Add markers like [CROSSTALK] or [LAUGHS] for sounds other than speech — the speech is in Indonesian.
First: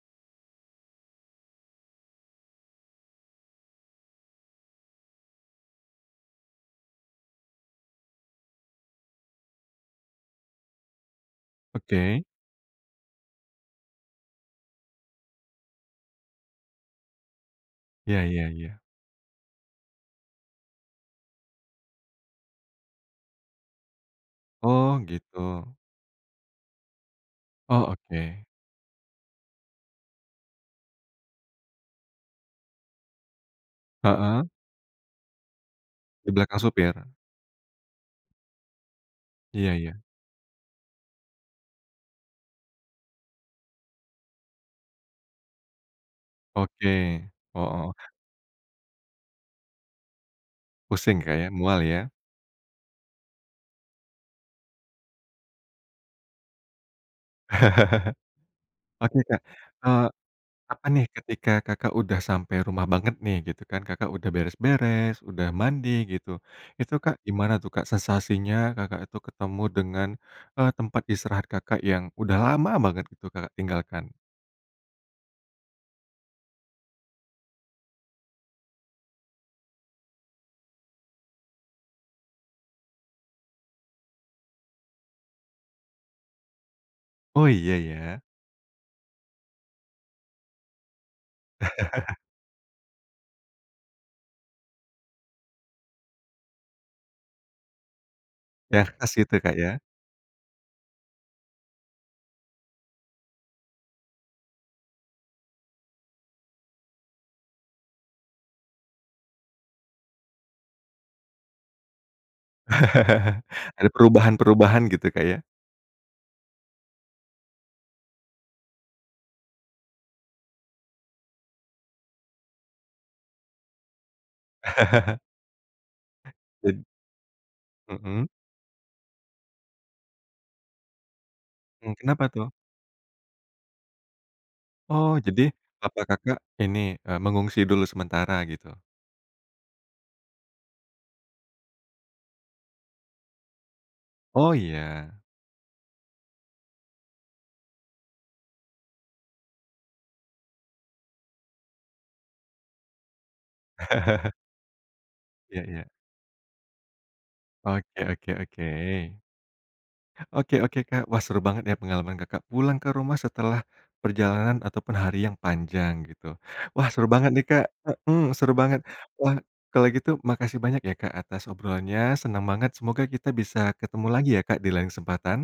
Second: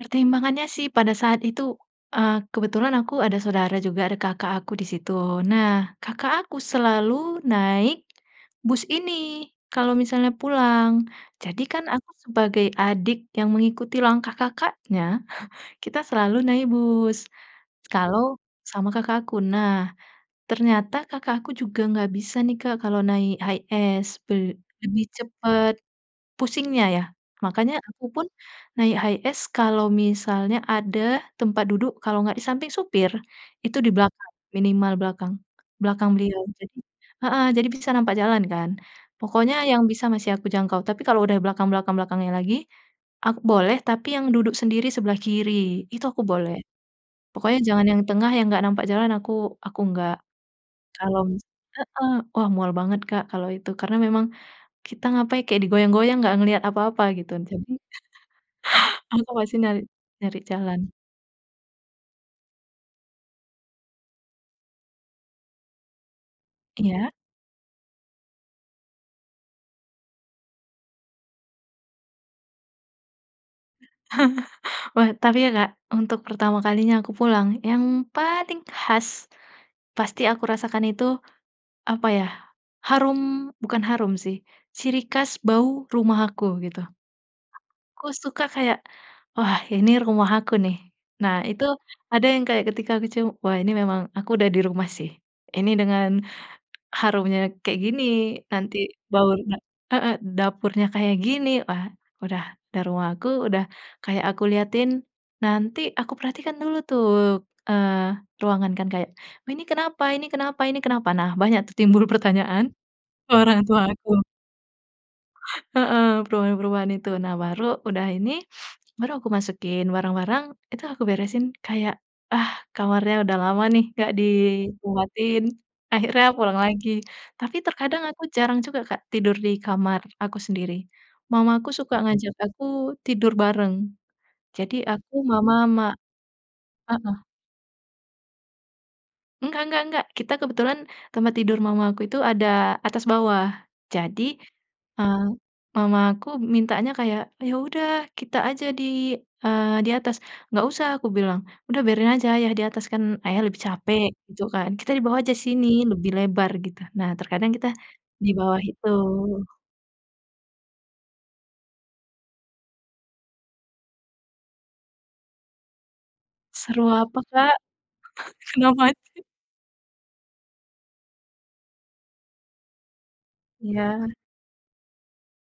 Pertimbangannya sih pada saat itu, eee, kebetulan aku ada saudara juga, ada kakak aku di situ. Nah, kakak aku selalu naik bus ini kalau misalnya pulang, jadi kan aku Oke. sebagai adik yang mengikuti langkah kakaknya, [CHUCKLES] kita selalu naik bus kalau Ya ya ya. sama kakakku. Nah, ternyata kakakku juga nggak bisa nih, Kak, kalau naik HiAce, be Oh, lebih gitu. cepet pusingnya, ya. Makanya Oh, akupun oke. naik HiAce kalau misalnya ada tempat duduk, kalau nggak di samping supir, itu di belakang, Heeh. minimal belakang, belakang Di beliau. belakang Jadi supir. heeh, jadi bisa nampak jalan kan, pokoknya Iya yang iya. bisa masih aku jangkau, tapi kalau udah belakang belakang belakangnya lagi, boleh, tapi yang duduk sendiri sebelah kiri itu aku boleh, Oke, pokoknya jangan yang heeh. tengah, yang enggak nampak jalan, aku aku enggak. Kalo Pusing, Kak, mis ya, mual, ya. heeh, wah, mual banget, Kak, kalau itu karena memang kita ngapain, kayak digoyang-goyang, nggak ngelihat apa-apa, gitu, jadi [CHUCKLES] Oke, Aku Kak, masih nyari eee, nyari jalan. apa nih, ketika Kakak udah sampai rumah banget, nih, gitu kan, Kakak udah beres-beres, udah mandi, gitu. Itu, Iya. Kak, gimana tuh, Kak, sensasinya Kakak itu ketemu dengan, eee, tempat istirahat Kakak yang udah lama banget gitu Kakak tinggalkan? [LAUGHS] Wah, tapi ya, Kak, untuk pertama kalinya, aku pulang yang paling khas, pasti aku rasakan itu, apa ya, harum bukan harum sih, ciri khas bau rumah aku, gitu. Oh, iya, Ku ya. suka kayak, "Wah, ini rumah aku, nih." Nah, itu [CHUCKLES] ada yang kayak ketika kecil, wah, ini memang aku udah di rumah sih, ini dengan harumnya kayak gini, nanti Iya, ke bau situ ya, Kak, da ya. heeh, dapurnya kayak gini, wah, udah udah rumah aku, udah kayak aku liatin, nanti aku perhatikan dulu tuh, eee, ruangan kan, kayak "Ini kenapa ini kenapa ini kenapa." Nah, banyak tuh timbul pertanyaan ke [CHUCKLES] orang tua Ada aku. perubahan-perubahan, gitu, Kak, ya Heeh, perubahan-perubahan itu. Nah, baru udah ini, baru aku masukin barang-barang, itu aku beresin kayak, "Ah, kamarnya udah lama nih nggak [CHUCKLES] dibuatin akhirnya pulang E lagi." Tapi terkadang aku Mhm. jarang juga, Kak, tidur di kamar aku sendiri. Mama aku suka Mmm, kenapa, ngajak tuh? aku tidur bareng, jadi aku, Oh, jadi Mama, sama papah Kakak ini, heeh. eee, mengungsi dulu sementara, gitu? Enggak enggak enggak, kita kebetulan tempat tidur Mama aku itu ada atas bawah, jadi, Oh, iya. eee, Mama aku mintanya kayak, "Ya, udah kita aja di, eee, di atas." "Nggak usah," aku bilang. "Udah biarin aja Ayah di atas, kan Ayah lebih capek," [CHUCKLES] gitu kan, "kita di bawah aja Iya sini, iya. lebih lebar," gitu. Nah, terkadang kita Oke di oke bawah oke. itu. Oke oke, Kak, wah, seru banget ya, pengalaman Kakak pulang ke rumah setelah perjalanan ataupun hari yang panjang, gitu. Seru Wah, seru apa, banget nih, Kak? Kak, mhm, seru Kena banget. macet. Wah, kalau gitu makasih banyak ya, Kak, atas obrolannya, senang banget, semoga kita bisa ketemu Iya. lagi ya, Kak, di lain kesempatan.